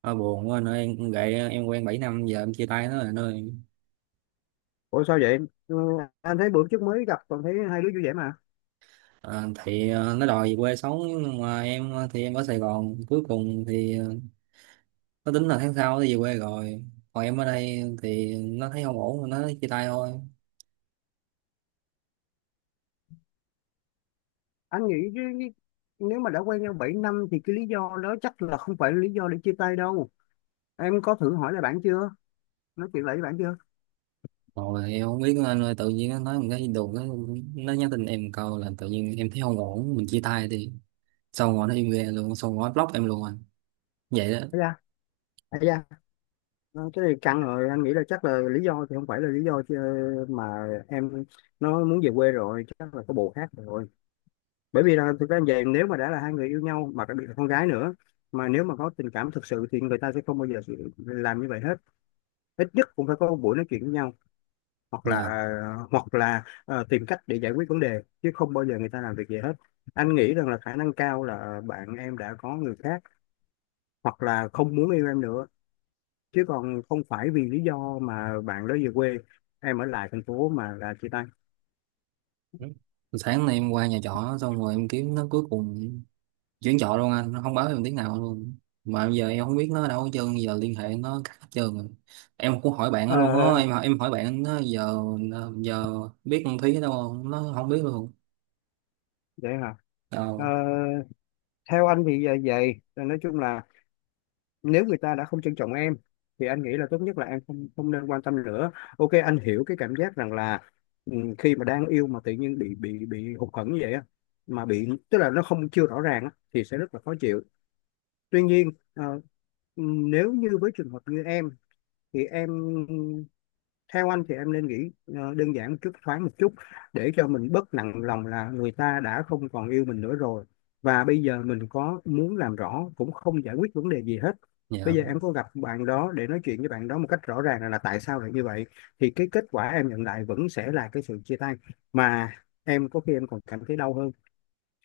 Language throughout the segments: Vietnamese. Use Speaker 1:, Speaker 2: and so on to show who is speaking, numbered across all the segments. Speaker 1: Ờ, Buồn quá anh ơi, em gậy em quen 7 năm giờ em chia tay nó rồi anh ơi.
Speaker 2: Ủa sao vậy? Ừ, anh thấy bữa trước mới gặp còn thấy hai đứa vui vẻ mà.
Speaker 1: Ờ, thì nó đòi về quê sống, nhưng mà em thì em ở Sài Gòn. Cuối cùng thì nó tính là tháng sau nó về quê rồi, còn em ở đây thì nó thấy không ổn, nó chia tay thôi.
Speaker 2: Anh nghĩ chứ nếu mà đã quen nhau 7 năm thì cái lý do đó chắc là không phải là lý do để chia tay đâu. Em có thử hỏi lại bạn chưa? Nói chuyện lại với bạn chưa?
Speaker 1: Rồi em không biết nữa anh ơi, tự nhiên nó nói một cái đùng, nó nhắn tin em câu là tự nhiên em thấy không ổn, mình chia tay. Thì xong rồi nó im re luôn, xong rồi nó block em luôn anh, vậy đó.
Speaker 2: Thấy ra, thấy ra. Ờ, cái này căng rồi, anh nghĩ là chắc là lý do thì không phải là lý do chứ, mà em nó muốn về quê rồi, chắc là có bồ khác rồi. Bởi vì là thực ra nếu mà đã là hai người yêu nhau mà đặc biệt là con gái nữa mà nếu mà có tình cảm thực sự thì người ta sẽ không bao giờ làm như vậy hết. Ít nhất cũng phải có một buổi nói chuyện với nhau hoặc là
Speaker 1: Dạ.
Speaker 2: hoặc là tìm cách để giải quyết vấn đề chứ không bao giờ người ta làm việc gì hết. Anh nghĩ rằng là khả năng cao là bạn em đã có người khác hoặc là không muốn yêu em nữa, chứ còn không phải vì lý do mà bạn đó về quê, em ở lại thành phố mà là chia tay.
Speaker 1: Sáng nay em qua nhà trọ xong rồi em kiếm nó, cuối cùng chuyển chợ luôn anh, nó không báo em tiếng nào luôn. Mà giờ em không biết nó ở đâu hết trơn, giờ liên hệ nó cắt hết trơn rồi. Em cũng hỏi bạn nó
Speaker 2: Ờ,
Speaker 1: luôn á, em hỏi bạn nó giờ, giờ biết con Thúy ở đâu không, nó không biết luôn
Speaker 2: vậy hả? Ờ,
Speaker 1: đâu.
Speaker 2: theo anh thì vậy vậy nói chung là nếu người ta đã không trân trọng em thì anh nghĩ là tốt nhất là em không không nên quan tâm nữa. Ok, anh hiểu cái cảm giác rằng là ừ, khi mà đang yêu mà tự nhiên bị hụt hẫng như vậy á, mà bị tức là nó không chưa rõ ràng á, thì sẽ rất là khó chịu. Tuy nhiên nếu như với trường hợp như em thì em, theo anh thì em nên nghĩ đơn giản một chút, thoáng một chút, để cho mình bớt nặng lòng là người ta đã không còn yêu mình nữa rồi, và bây giờ mình có muốn làm rõ cũng không giải quyết vấn đề gì hết. Bây
Speaker 1: Dạ.
Speaker 2: giờ em có gặp bạn đó để nói chuyện với bạn đó một cách rõ ràng là tại sao lại như vậy, thì cái kết quả em nhận lại vẫn sẽ là cái sự chia tay, mà em có khi em còn cảm thấy đau hơn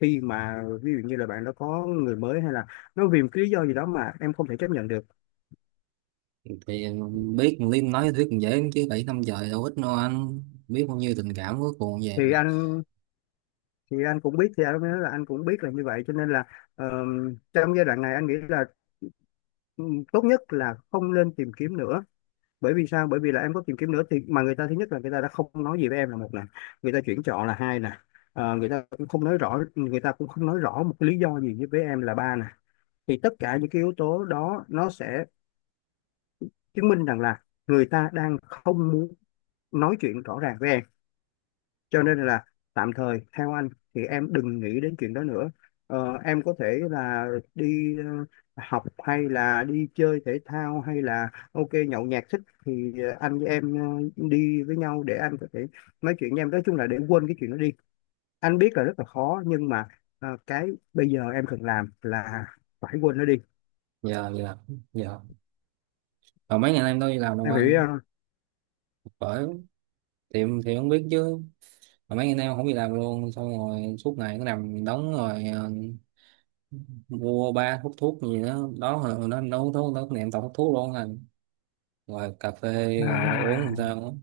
Speaker 2: khi mà ví dụ như là bạn đó có người mới, hay là nó vì một cái lý do gì đó mà em không thể chấp nhận được.
Speaker 1: Thì biết con Liên nói với Thúy cũng dễ chứ, 7 năm trời đâu ít đâu anh, biết bao nhiêu tình cảm cuối cùng
Speaker 2: thì
Speaker 1: về.
Speaker 2: anh thì anh cũng biết, thì anh mới nói là anh cũng biết là như vậy, cho nên là ờ, trong giai đoạn này anh nghĩ là ừ, tốt nhất là không nên tìm kiếm nữa. Bởi vì sao? Bởi vì là em có tìm kiếm nữa thì mà người ta, thứ nhất là người ta đã không nói gì với em là một nè, người ta chuyển chọn là hai nè, người ta cũng không nói rõ, người ta cũng không nói rõ một cái lý do gì với em là ba nè, thì tất cả những cái yếu tố đó nó sẽ chứng minh rằng là người ta đang không muốn nói chuyện rõ ràng với em. Cho nên là tạm thời theo anh thì em đừng nghĩ đến chuyện đó nữa. Em có thể là đi học, hay là đi chơi thể thao, hay là ok nhậu nhẹt thích thì anh với em đi với nhau để anh có thể nói chuyện với em, nói chung là để quên cái chuyện đó đi. Anh biết là rất là khó nhưng mà cái bây giờ em cần làm là phải quên nó đi.
Speaker 1: Dạ, dạ, dạ. Mà mấy ngày nay em đâu đi làm đâu
Speaker 2: Em hiểu ý
Speaker 1: anh.
Speaker 2: không?
Speaker 1: Bởi, thì em thì không biết chứ, mà mấy ngày nay em không đi làm luôn, xong rồi suốt ngày cứ nằm đóng rồi mua ba hút thuốc gì đó đó, hồi nó hút thuốc đó, niệm tao hút thuốc luôn rồi, rồi cà phê rồi uống làm
Speaker 2: À,
Speaker 1: sao đó.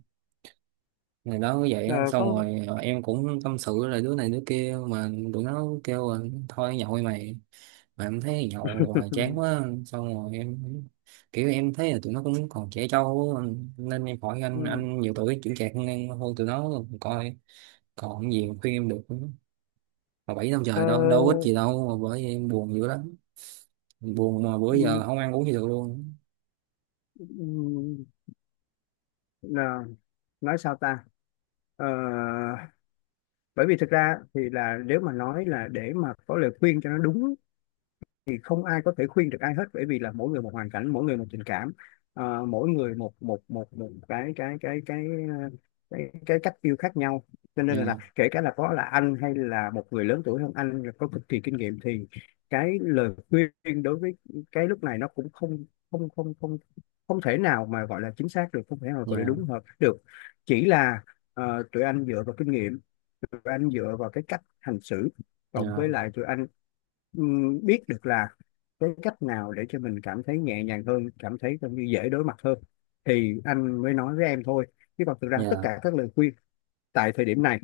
Speaker 1: Ngày đó cũng vậy
Speaker 2: ờ,
Speaker 1: đó. Xong
Speaker 2: có.
Speaker 1: rồi em cũng tâm sự là đứa này đứa kia, mà tụi nó kêu là thôi nhậu đi mày. Mà em thấy nhậu hoài chán quá, xong rồi em kiểu em thấy là tụi nó cũng còn trẻ trâu á. Nên em hỏi anh
Speaker 2: Ừ.
Speaker 1: anh nhiều tuổi chững chạc hơn em, thôi tụi nó coi còn gì mà khuyên em được nữa. Mà 7 năm
Speaker 2: Ờ,
Speaker 1: trời đâu đâu ít gì đâu, mà bởi vậy em buồn dữ lắm, buồn mà bữa
Speaker 2: ừ,
Speaker 1: giờ không ăn uống gì được luôn.
Speaker 2: ừ, là nói sao ta. Ờ, Bởi vì thực ra thì là nếu mà nói là để mà có lời khuyên cho nó đúng thì không ai có thể khuyên được ai hết, bởi vì là mỗi người một hoàn cảnh, mỗi người một tình cảm, mỗi người một một một một cái cái cách yêu khác nhau, cho nên là
Speaker 1: Nhờ,
Speaker 2: kể cả là có là anh hay là một người lớn tuổi hơn anh rồi có cực kỳ kinh nghiệm, thì cái lời khuyên đối với cái lúc này nó cũng không không không không không thể nào mà gọi là chính xác được, không thể nào gọi là
Speaker 1: nhờ,
Speaker 2: đúng hợp được. Chỉ là tụi anh dựa vào kinh nghiệm, tụi anh dựa vào cái cách hành xử, cộng với
Speaker 1: nhờ,
Speaker 2: lại tụi anh biết được là cái cách nào để cho mình cảm thấy nhẹ nhàng hơn, cảm thấy coi như dễ đối mặt hơn, thì anh mới nói với em thôi. Chứ còn thực ra tất
Speaker 1: nhờ,
Speaker 2: cả các lời khuyên tại thời điểm này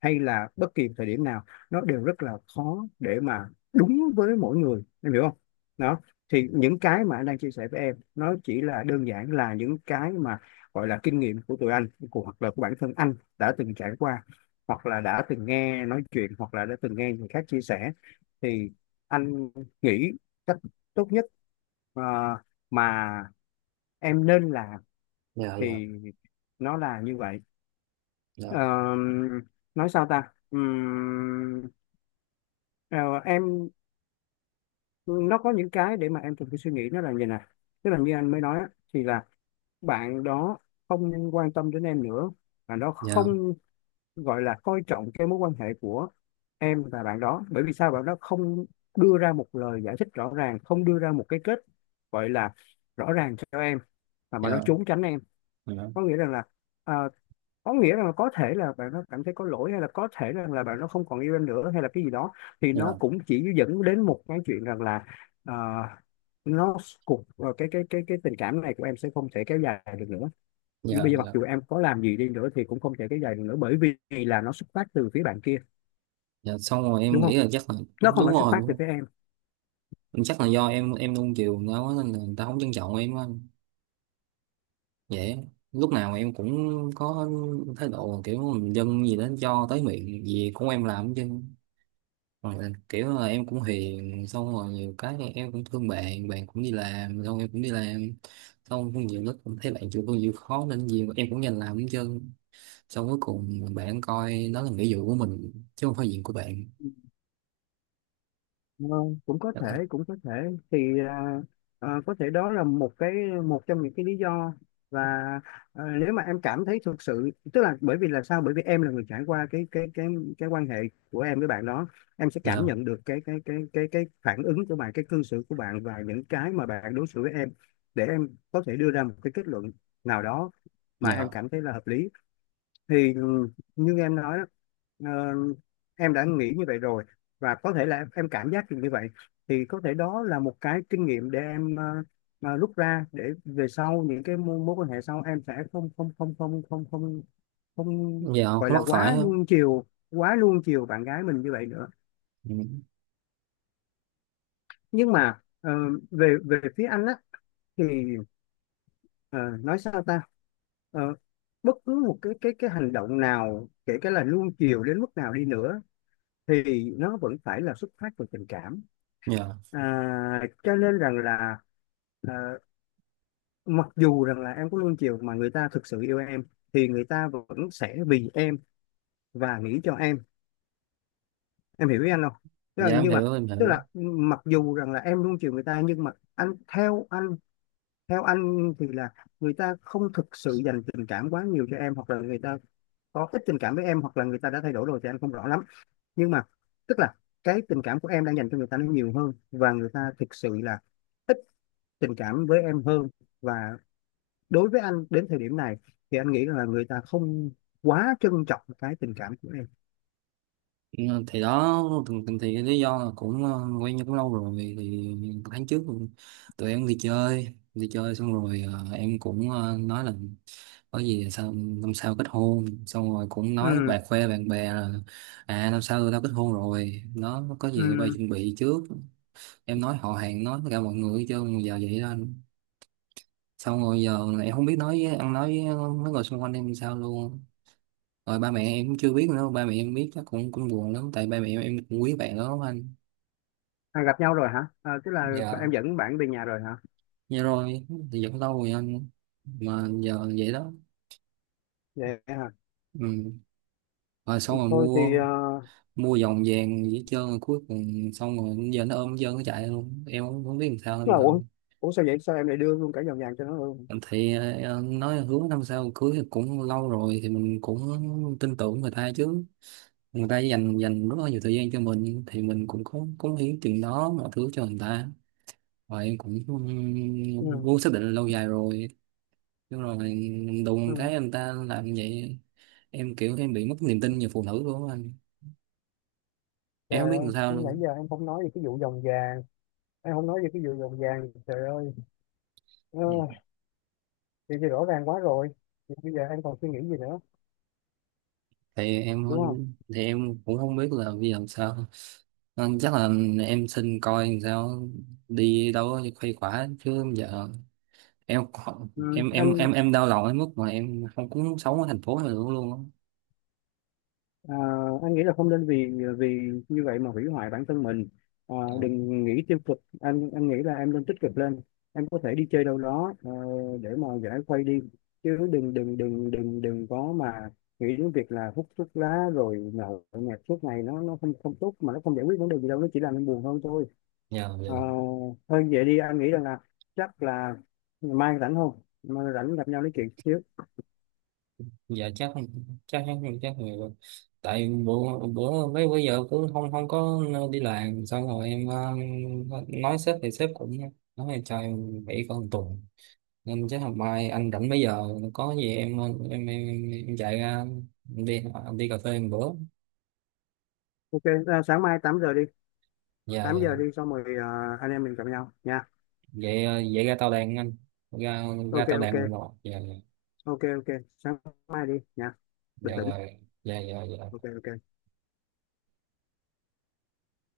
Speaker 2: hay là bất kỳ thời điểm nào, nó đều rất là khó để mà đúng với mỗi người. Em hiểu không? Đó, thì những cái mà anh đang chia sẻ với em, nó chỉ là đơn giản là những cái mà gọi là kinh nghiệm của tụi anh, của hoặc là của bản thân anh đã từng trải qua, hoặc là đã từng nghe nói chuyện, hoặc là đã từng nghe người khác chia sẻ. Thì anh nghĩ cách tốt nhất ờ, mà em nên làm
Speaker 1: nhờ, nhờ,
Speaker 2: thì nó là như vậy.
Speaker 1: nhờ,
Speaker 2: Ờ, nói sao ta. Ờ, em, nó có những cái để mà em cần phải suy nghĩ, nó là như này: tức là như anh mới nói á, thì là bạn đó không quan tâm đến em nữa, bạn đó
Speaker 1: nhờ,
Speaker 2: không gọi là coi trọng cái mối quan hệ của em và bạn đó. Bởi vì sao? Bạn đó không đưa ra một lời giải thích rõ ràng, không đưa ra một cái kết gọi là rõ ràng cho em, mà bạn nó
Speaker 1: nhờ,
Speaker 2: trốn tránh em,
Speaker 1: nhờ,
Speaker 2: có nghĩa rằng là ờ, có nghĩa rằng là có thể là bạn nó cảm thấy có lỗi, hay là có thể rằng là bạn nó không còn yêu em nữa, hay là cái gì đó, thì nó
Speaker 1: nhờ,
Speaker 2: cũng chỉ dẫn đến một cái chuyện rằng là ờ, nó cái tình cảm này của em sẽ không thể kéo dài được nữa. Vì
Speaker 1: nhờ,
Speaker 2: bây giờ mặc
Speaker 1: nhờ,
Speaker 2: dù em có làm gì đi nữa thì cũng không thể kéo dài được nữa, bởi vì là nó xuất phát từ phía bạn kia,
Speaker 1: nhờ. Xong rồi em
Speaker 2: đúng
Speaker 1: nghĩ
Speaker 2: không?
Speaker 1: là chắc là
Speaker 2: Nó không
Speaker 1: đúng
Speaker 2: phải xuất
Speaker 1: rồi,
Speaker 2: phát
Speaker 1: đúng
Speaker 2: từ
Speaker 1: không?
Speaker 2: phía em.
Speaker 1: Chắc là do em nuông chiều người ta quá, nên là người ta không trân trọng em á. Vậy lúc nào em cũng có thái độ kiểu mình dân gì đó cho tới miệng gì cũng em làm chứ. Hoặc là kiểu là em cũng hiền, xong rồi nhiều cái thì em cũng thương bạn, bạn cũng đi làm, xong em cũng đi làm, xong cũng nhiều lúc cũng thấy bạn chịu công việc khó nên nhiều em cũng nhanh làm hết trơn, xong cuối cùng bạn coi đó là nghĩa vụ của mình chứ không phải việc của bạn.
Speaker 2: Ờ, Cũng có
Speaker 1: Dạ.
Speaker 2: thể, cũng có thể thì có thể đó là một cái, một trong những cái lý do. Và nếu mà em cảm thấy thực sự, tức là bởi vì là sao, bởi vì em là người trải qua cái quan hệ của em với bạn đó, em sẽ
Speaker 1: Nhờ,
Speaker 2: cảm nhận được cái phản ứng của bạn, cái cư xử của bạn, và những cái mà bạn đối xử với em, để em có thể đưa ra một cái kết luận nào đó mà em
Speaker 1: nhờ,
Speaker 2: cảm thấy là hợp lý. Thì như em nói đó, ờ, em đã nghĩ như vậy rồi, và có thể là em cảm giác được như vậy, thì có thể đó là một cái kinh nghiệm để em rút ra, để về sau những cái mối quan hệ sau em sẽ không không không không không không không
Speaker 1: nhờ,
Speaker 2: gọi
Speaker 1: không
Speaker 2: là
Speaker 1: mắc phải
Speaker 2: quá
Speaker 1: không.
Speaker 2: nuông chiều, quá nuông chiều bạn gái mình như vậy nữa.
Speaker 1: Ừ.
Speaker 2: Nhưng mà về về phía anh á, thì ờ, nói sao ta. Ờ, Bất cứ một cái hành động nào, kể cả là nuông chiều đến mức nào đi nữa, thì nó vẫn phải là xuất phát từ tình cảm.
Speaker 1: Nhờ.
Speaker 2: Cho nên rằng là à, mặc dù rằng là em có luôn chiều, mà người ta thực sự yêu em thì người ta vẫn sẽ vì em và nghĩ cho em. Em hiểu ý anh không? Tức là,
Speaker 1: Dạ em
Speaker 2: nhưng mà
Speaker 1: hiểu, em
Speaker 2: tức
Speaker 1: hiểu.
Speaker 2: là, mặc dù rằng là em luôn chiều người ta, nhưng mà anh, theo anh, theo anh thì là người ta không thực sự dành tình cảm quá nhiều cho em, hoặc là người ta có ít tình cảm với em, hoặc là người ta đã thay đổi rồi thì anh không rõ lắm. Nhưng mà tức là cái tình cảm của em đang dành cho người ta nó nhiều hơn, và người ta thực sự là ít tình cảm với em hơn. Và đối với anh, đến thời điểm này, thì anh nghĩ là người ta không quá trân trọng cái tình cảm của em.
Speaker 1: Ừ, thì đó, thì, thì, cái lý do là cũng quen nhau cũng lâu rồi thì tháng trước tụi em đi chơi, đi chơi xong rồi em cũng nói là có gì sao năm sau kết hôn, xong rồi cũng nói
Speaker 2: Ừ.
Speaker 1: bà, khoe bạn bè là à, năm sau tao kết hôn rồi, nó có gì tụi bay
Speaker 2: Ừ.
Speaker 1: chuẩn bị trước. Em nói họ hàng, nói tất cả mọi người, chứ giờ vậy đó. Xong rồi giờ em không biết nói với ăn, nói với mấy người xung quanh em sao luôn. Rồi ba mẹ em cũng chưa biết nữa, ba mẹ em biết chắc cũng cũng buồn lắm, tại ba mẹ em cũng quý bạn đó lắm anh.
Speaker 2: Gặp nhau rồi hả? Tức là
Speaker 1: Giờ
Speaker 2: em dẫn bạn về nhà rồi hả?
Speaker 1: như rồi, thì vẫn lâu rồi anh, mà giờ vậy đó.
Speaker 2: Vậy hả?
Speaker 1: Ừ. Rồi xong rồi
Speaker 2: Thôi thì
Speaker 1: mua mua vòng vàng với trơn rồi, cuối cùng xong rồi giờ nó ôm hết trơn nó chạy luôn, em cũng không biết làm sao
Speaker 2: tức
Speaker 1: anh
Speaker 2: là
Speaker 1: rồi.
Speaker 2: ủa, ủa sao vậy? Sao em lại đưa luôn cả vòng vàng cho nó luôn?
Speaker 1: Thì nói hứa năm sau cưới thì cũng lâu rồi, thì mình cũng tin tưởng người ta chứ. Người ta dành dành rất là nhiều thời gian cho mình, thì mình cũng có cống hiến chừng đó mọi thứ cho người ta, và em cũng
Speaker 2: Ừ.
Speaker 1: muốn xác định là lâu dài rồi. Nhưng rồi đùng
Speaker 2: Ừ.
Speaker 1: cái anh ta làm như vậy, em kiểu em bị mất niềm tin về phụ nữ luôn á anh, em không
Speaker 2: Trời
Speaker 1: biết
Speaker 2: ơi,
Speaker 1: làm sao
Speaker 2: nãy
Speaker 1: luôn.
Speaker 2: giờ em không nói về cái vụ vòng vàng, em không nói về cái vụ vòng vàng, trời ơi. Ờ,
Speaker 1: Thì em,
Speaker 2: Thì, rõ ràng quá rồi, thì bây giờ anh còn suy nghĩ gì nữa, đúng không?
Speaker 1: thì em cũng không biết là bây giờ làm sao. Nên chắc là em xin coi làm sao đi đâu đó khuây khỏa chứ giờ em,
Speaker 2: Ừ,
Speaker 1: em em
Speaker 2: anh,
Speaker 1: em em đau lòng đến mức mà em không, cũng muốn sống ở thành phố này nữa luôn á.
Speaker 2: à, anh nghĩ là không nên, vì vì như vậy mà hủy hoại bản thân mình. Đừng nghĩ tiêu cực, anh nghĩ là em nên tích cực lên. Em có thể đi chơi đâu đó để mà giải khuây đi, chứ đừng đừng đừng đừng đừng có mà nghĩ đến việc là hút thuốc lá rồi nhậu nhẹt suốt ngày, nó không không tốt, mà nó không giải quyết vấn đề gì đâu, nó chỉ làm em buồn hơn thôi.
Speaker 1: Dạ, dạ,
Speaker 2: Ờ, Thôi vậy đi, anh nghĩ rằng là chắc là mai rảnh không, mai rảnh gặp nhau nói chuyện chứ.
Speaker 1: dạ. Chắc, chắc, chắc nhiều rồi. Tại bữa bữa mấy bữa giờ cứ không không có đi làm, xong rồi em nói sếp, thì sếp cũng nói là cho em nghỉ có 1 tuần, nên chắc hôm mai anh rảnh mấy giờ có gì em, em, em, chạy ra, em đi, em đi cà phê một bữa.
Speaker 2: Ok, sáng mai 8 giờ đi,
Speaker 1: Dạ,
Speaker 2: 8
Speaker 1: dạ.
Speaker 2: giờ đi, xong rồi anh em mình gặp nhau nha.
Speaker 1: Vậy vậy ra tao đàn anh, ra ra
Speaker 2: Ok
Speaker 1: tao đàn,
Speaker 2: ok,
Speaker 1: một một, dạ, dạ,
Speaker 2: ok ok, sáng mai đi nha.
Speaker 1: dạ
Speaker 2: Bình tĩnh.
Speaker 1: rồi, dạ, dạ,
Speaker 2: Ok
Speaker 1: dạ.
Speaker 2: ok.